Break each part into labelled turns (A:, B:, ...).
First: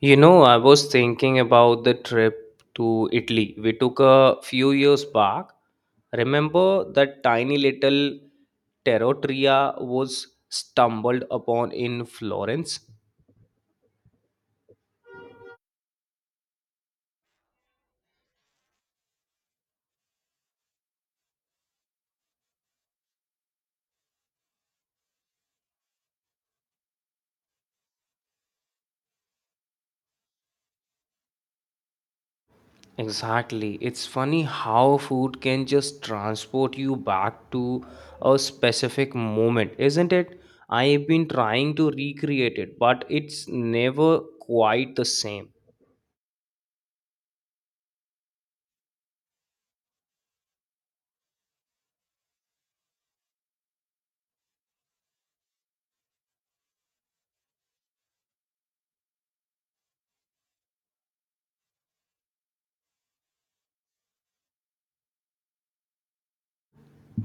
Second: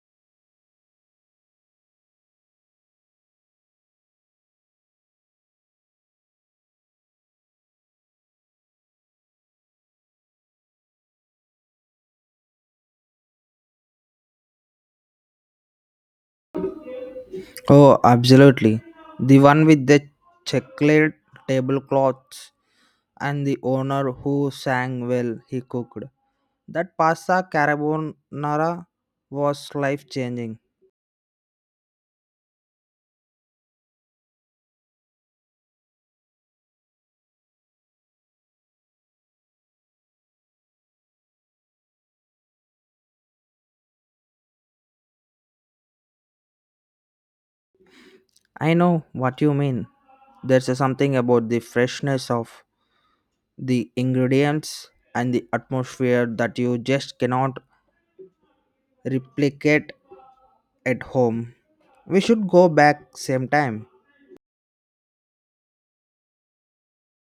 A: You know, I was thinking about the trip to Italy we took a few years back. Remember that tiny little Terrotria was stumbled upon in Florence?
B: Oh, absolutely. The one with the checkered tablecloths and the owner who sang well he cooked. That pasta carbonara was life changing.
A: Exactly. It's funny how food can just transport you back to a specific moment, isn't it? I've been trying to recreate it, but it's never quite the same.
B: I know what you mean. There's a something about the freshness of the ingredients and the atmosphere that you just cannot replicate at home. We should go back same time.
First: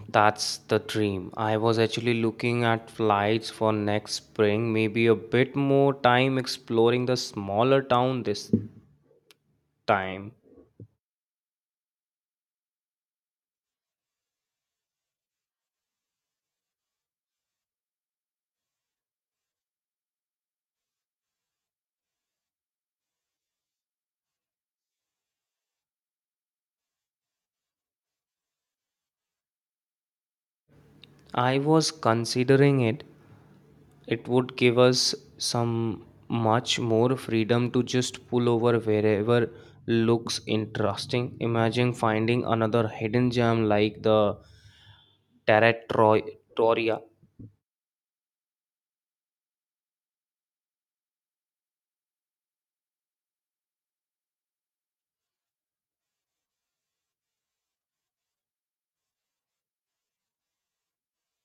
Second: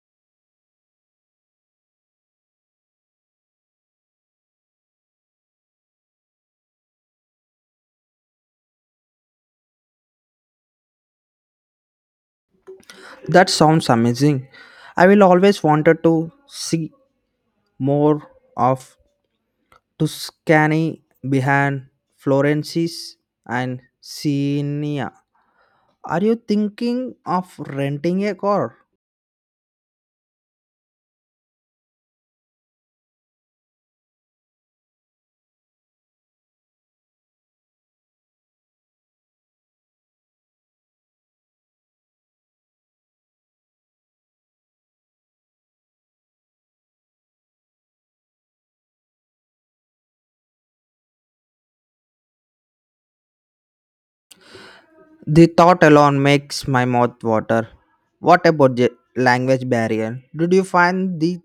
A: That's the dream. I was actually looking at flights for next spring, maybe a bit more time exploring the smaller town this time.
B: That sounds amazing. I will always wanted to see more of Tuscany behind Florence's and Siena. Are you thinking of renting a car?
A: I was considering it. It would give us some much more freedom to just pull over wherever looks interesting. Imagine finding another hidden gem like the Territoria.
B: The thought alone makes my mouth water. What about the language barrier? Did you find the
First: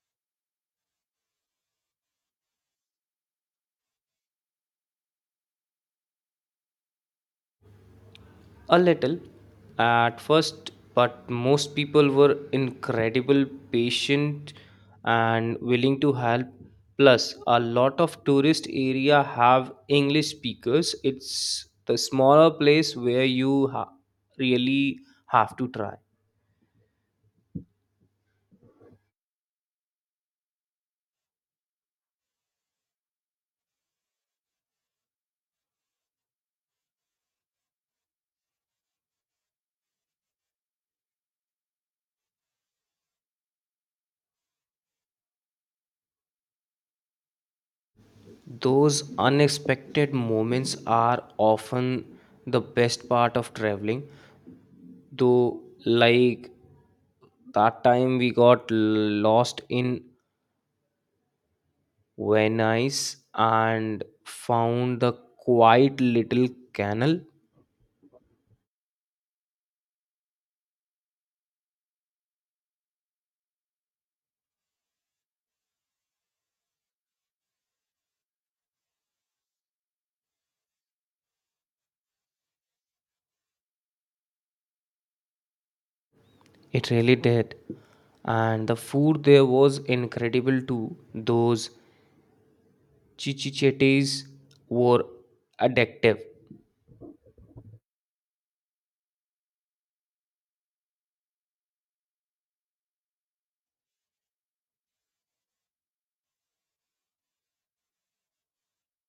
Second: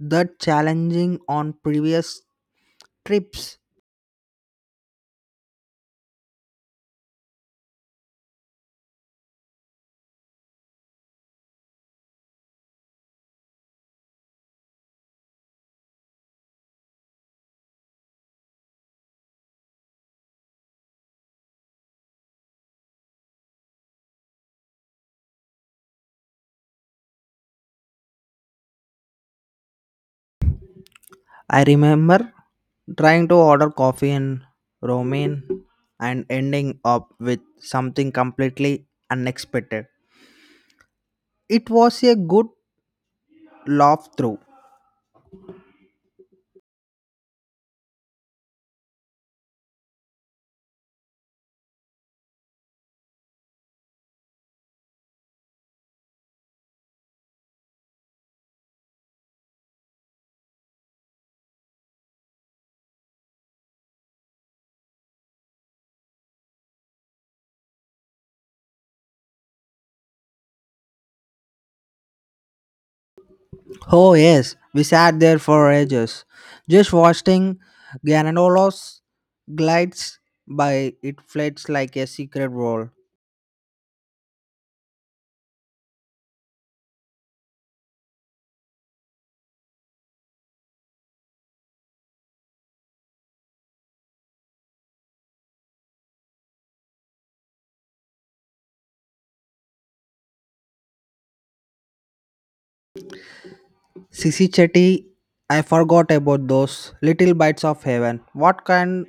B: that challenging on previous trips?
A: A little at first, but most people were incredible patient and willing to help. Plus, a lot of tourist area have English speakers. It's the smaller place where you really have to try.
B: I remember trying to order coffee in Romanian and ending up with something completely unexpected. It was a good laugh through.
A: Those unexpected moments are often the best part of traveling. Though, like that time we got lost in were nice and found the quiet little canal.
B: Oh, yes, we sat there for ages, just watching Giannolos glides by. It flits like a secret world.
A: It really did. And the food there was incredible too. Those chichichetes were addictive.
B: Sisi Chetty, I forgot about those little bites of heaven. What kind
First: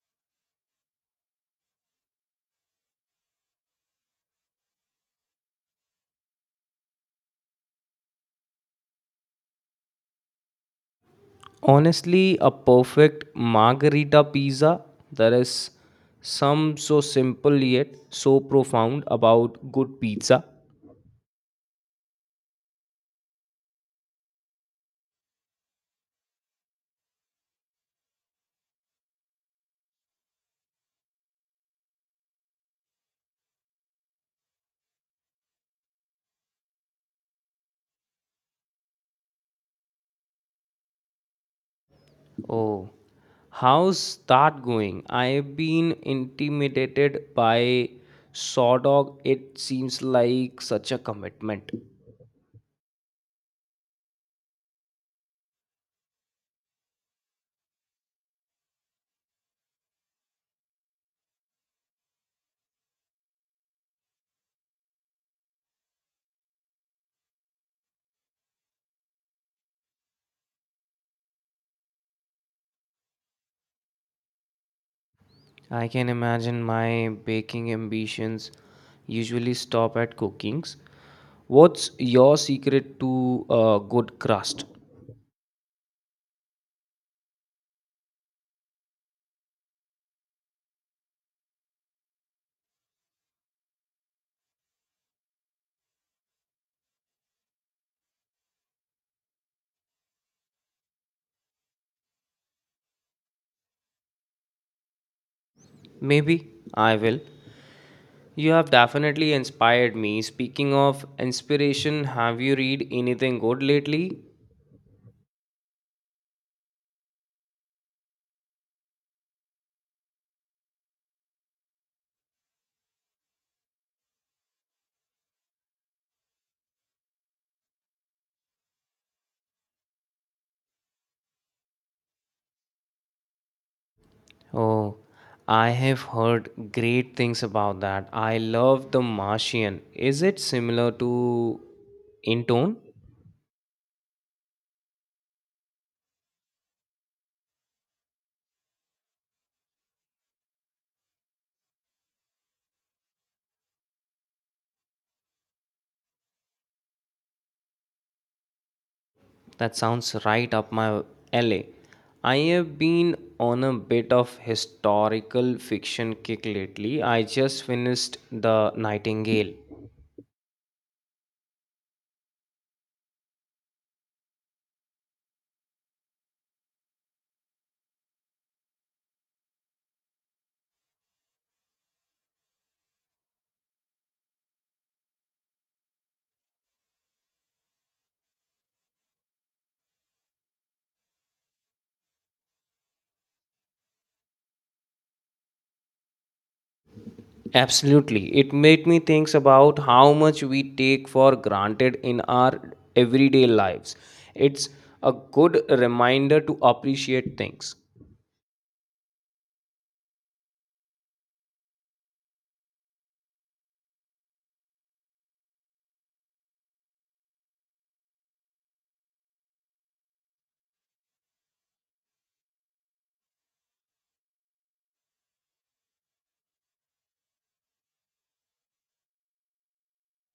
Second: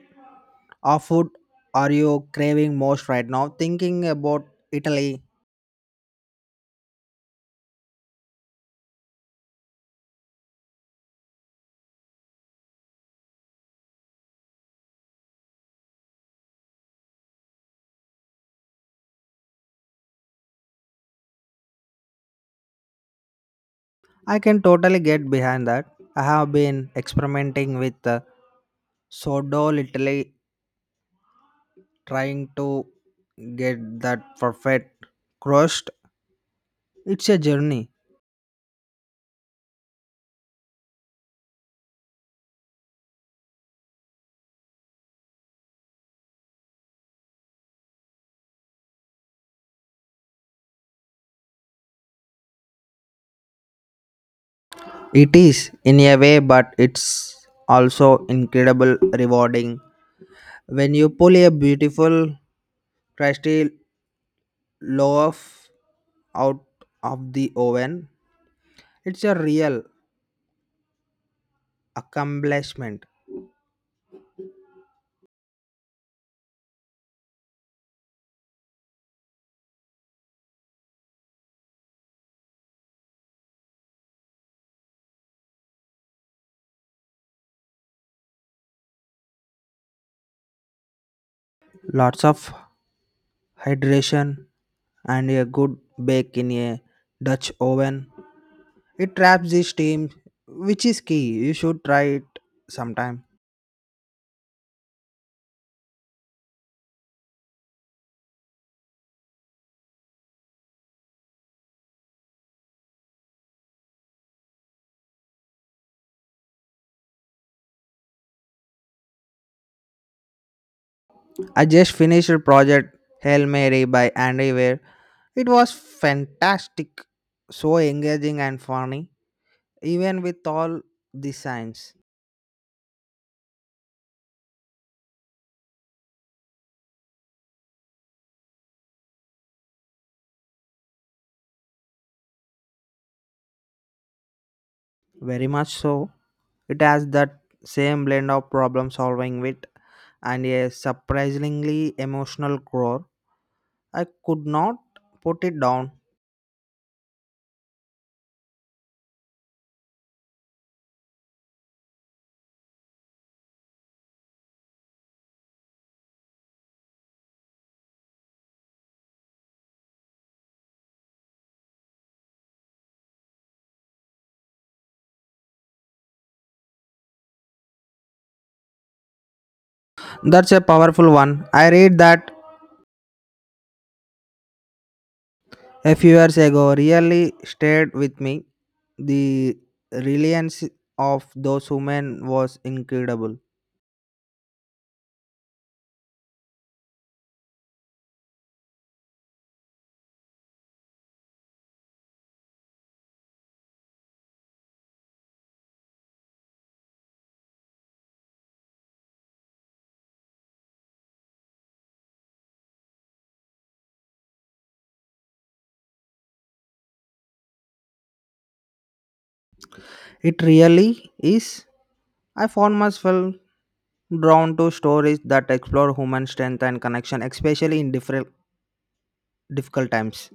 B: of food are you craving most right now? Thinking about Italy,
A: Honestly, a perfect margarita pizza. There is some so simple yet so profound about good pizza.
B: I can totally get behind that. I have been experimenting with sourdough, literally trying to get that perfect crust. It's a journey.
A: Oh, how's that going? I've been intimidated by Sawdog. It seems like such a commitment.
B: It is in a way, but it's also incredible rewarding when you pull a beautiful crusty loaf out of the oven. It's a real accomplishment.
A: I can imagine my baking ambitions usually stop at cookings. What's your secret to a good crust?
B: Lots of hydration and a good bake in a Dutch oven. It traps the steam, which is key. You should try it sometime.
A: Maybe I will. You have definitely inspired me. Speaking of inspiration, have you read anything good lately?
B: I just finished a project Hail Mary by Andy Weir. It was fantastic, so engaging and funny, even with all the science.
A: Oh, I have heard great things about that. I love The Martian. Is it similar to in tone?
B: Very much so. It has that same blend of problem solving wit and a surprisingly emotional core. I could not put it down.
A: That sounds right up my alley. I have been on a bit of historical fiction kick lately. I just finished The Nightingale.
B: That's a powerful one. I read that a few years ago, really stayed with me. The reliance of those women was incredible.
A: Absolutely. It made me think about how much we take for granted in our everyday lives. It's a good reminder to appreciate things.
B: It really is. I found myself drawn to stories that explore human strength and connection, especially in different difficult times.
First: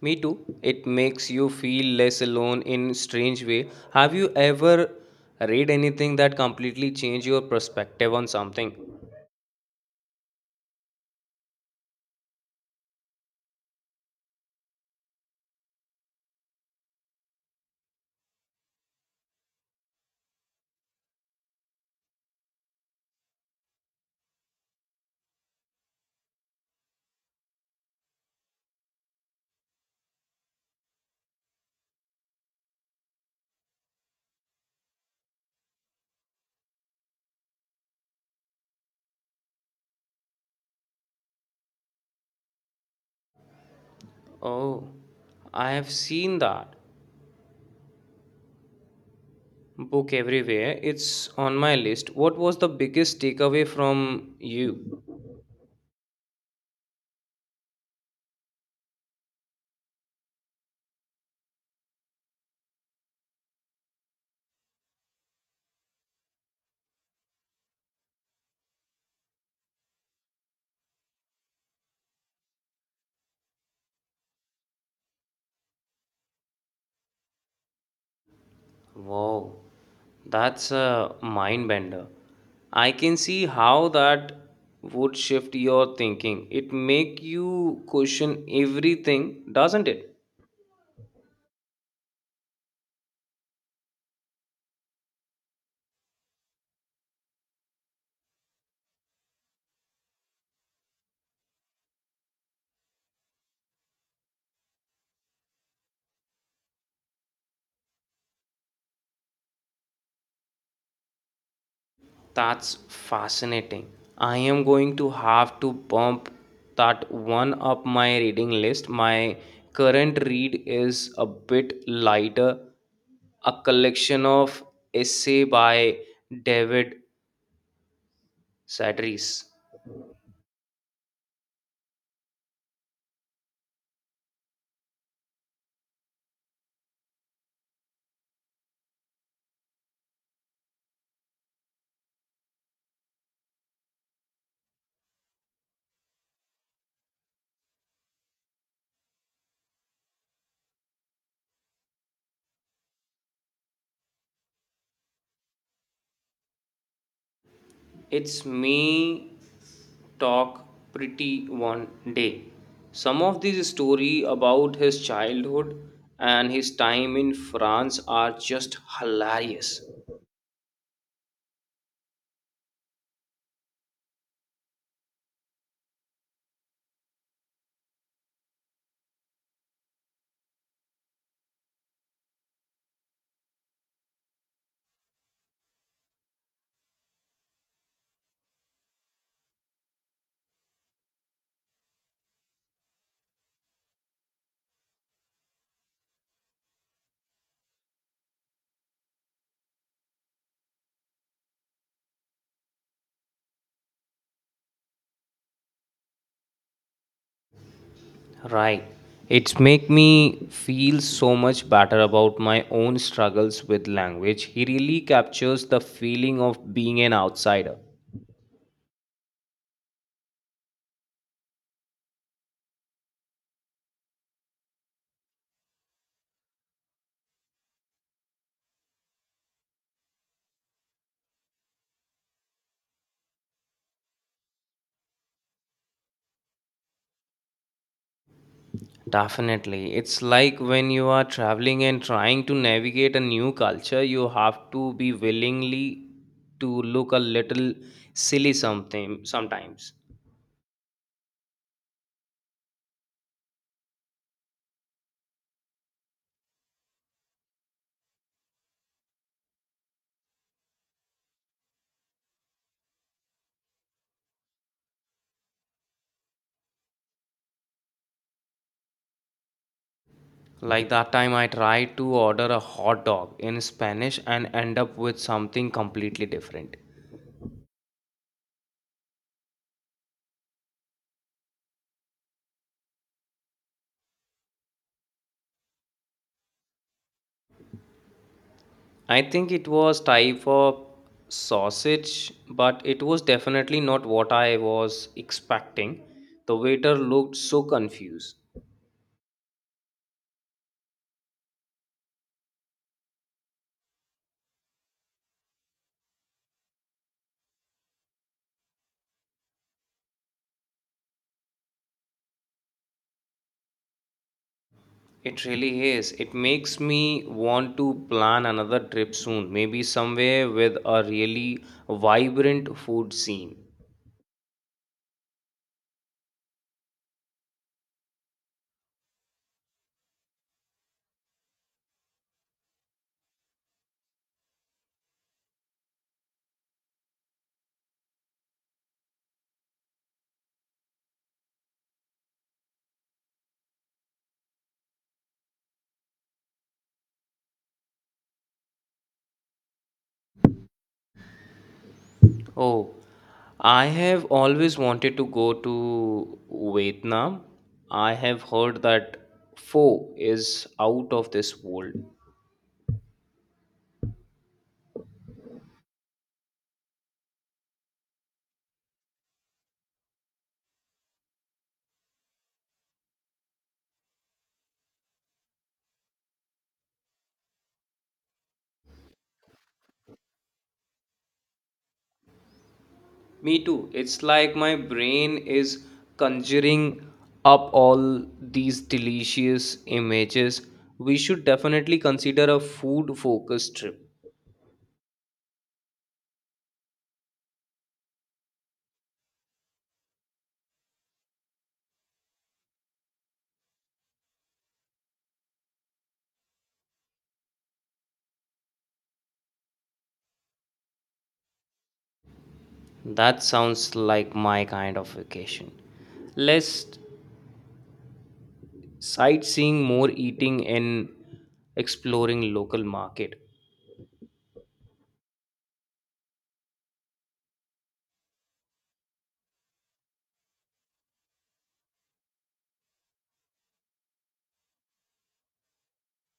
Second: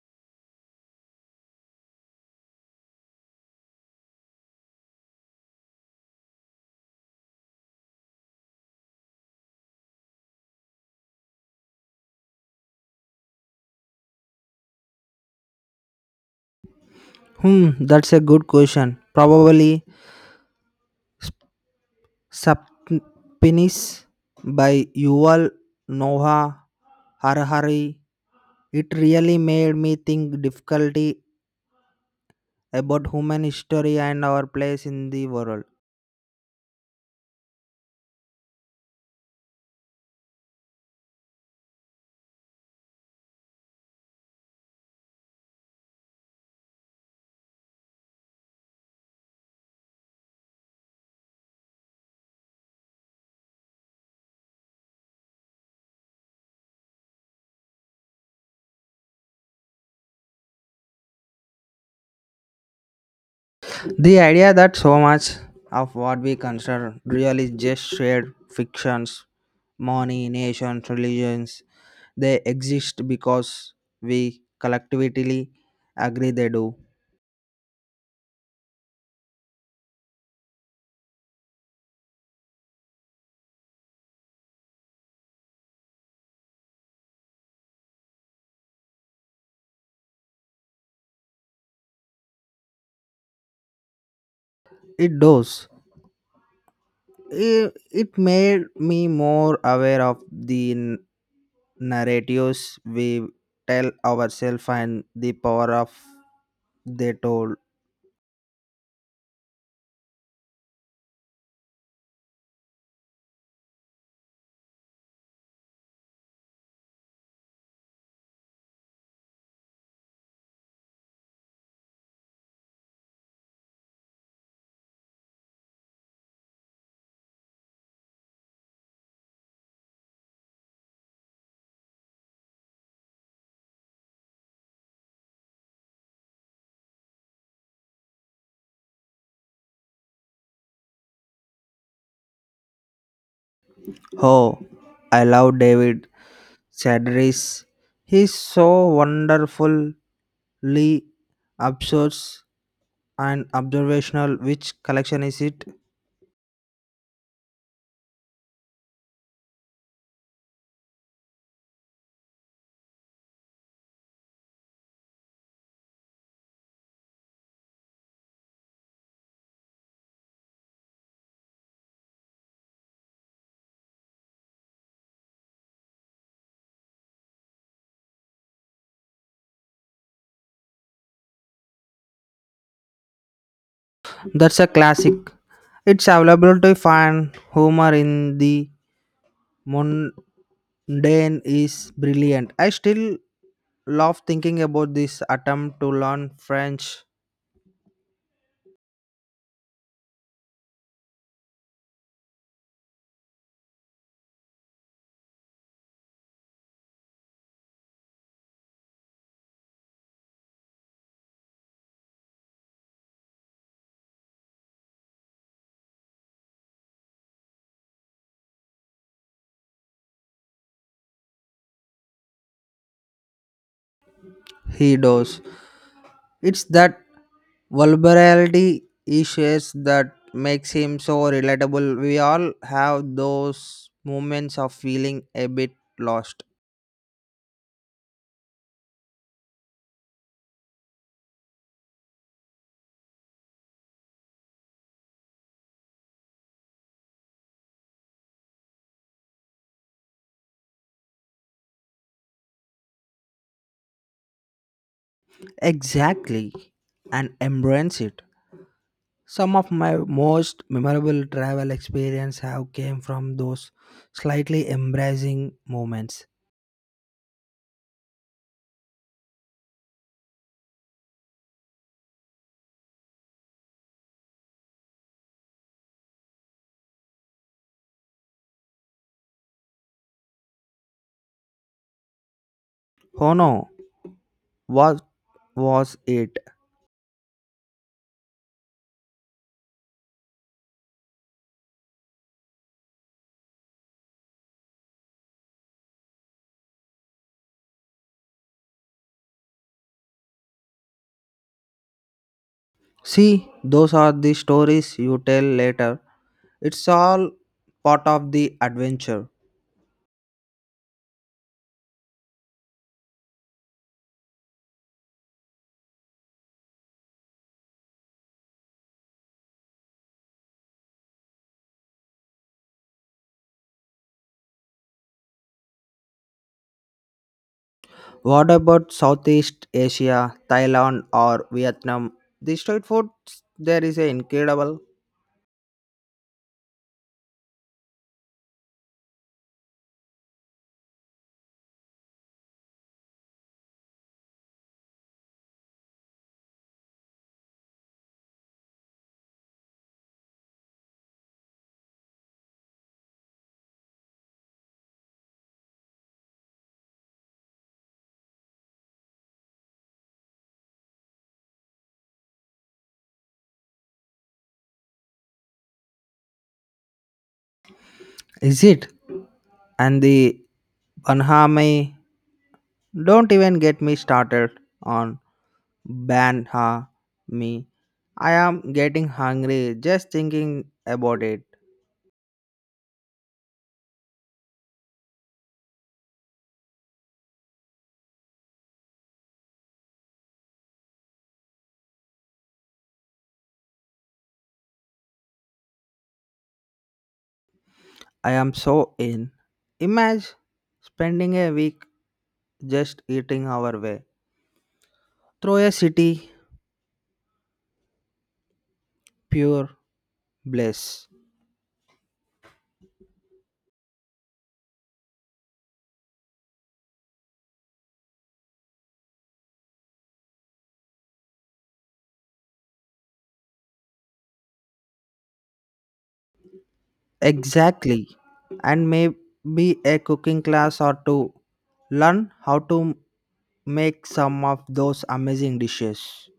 A: Me too. It makes you feel less alone in strange way. Have you ever read anything that completely changed your perspective on something?
B: That's a good question. Probably Sapinis by Yuval Noah Harari. It really made me think difficulty about human history and our place in the world.
A: Oh, I have seen that book everywhere. It's on my list. What was the biggest takeaway from you?
B: The idea that so much of what we consider real is just shared fictions, money, nations, religions, they exist because we collectively agree they do.
A: Wow, that's a mind bender. I can see how that would shift your thinking. It make you question everything, doesn't it?
B: It does. It made me more aware of the narratives we tell ourselves and the power of they told.
A: That's fascinating. I am going to have to bump that one up my reading list. My current read is a bit lighter, a collection of essay by David Sedaris.
B: Oh, I love David Chadris. He's so wonderfully absurd and observational. Which collection is it?
A: It's Me Talk Pretty One Day. Some of these story about his childhood and his time in France are just hilarious.
B: That's a classic. It's available to find humor in the mundane is brilliant. I still love thinking about this attempt to learn French.
A: Right. It's make me feel so much better about my own struggles with language. He really captures the feeling of being an outsider.
B: He does. It's that vulnerability issues that makes him so relatable. We all have those moments of feeling a bit lost.
A: Definitely. It's like when you are traveling and trying to navigate a new culture, you have to be willingly to look a little silly something sometimes.
B: Exactly, and embrace it. Some of my most memorable travel experience have came from those slightly embracing moments.
A: Like that time I tried to order a hot dog in Spanish and end up with something completely different.
B: Oh no, what was it?
A: I think it was type of sausage, but it was definitely not what I was expecting. The waiter looked so confused.
B: See, those are the stories you tell later. It's all part of the adventure.
A: It really is. It makes me want to plan another trip soon, maybe somewhere with a really vibrant food scene.
B: What about Southeast Asia, Thailand or Vietnam? The street food there is incredible.
A: Oh, I have always wanted to go to Vietnam. I have heard that pho is out of this world.
B: Is it? And the banh mi. Don't even get me started on banh mi. I am getting hungry just thinking about it.
A: Me too. It's like my brain is conjuring up all these delicious images. We should definitely consider a food focused trip.
B: I am so in. Imagine spending a week just eating our way through a city pure bliss.
A: That sounds like my kind of vacation. Less sightseeing, more eating, and exploring local market.
B: Exactly. And maybe a cooking class or two. Learn how to make some of those amazing dishes.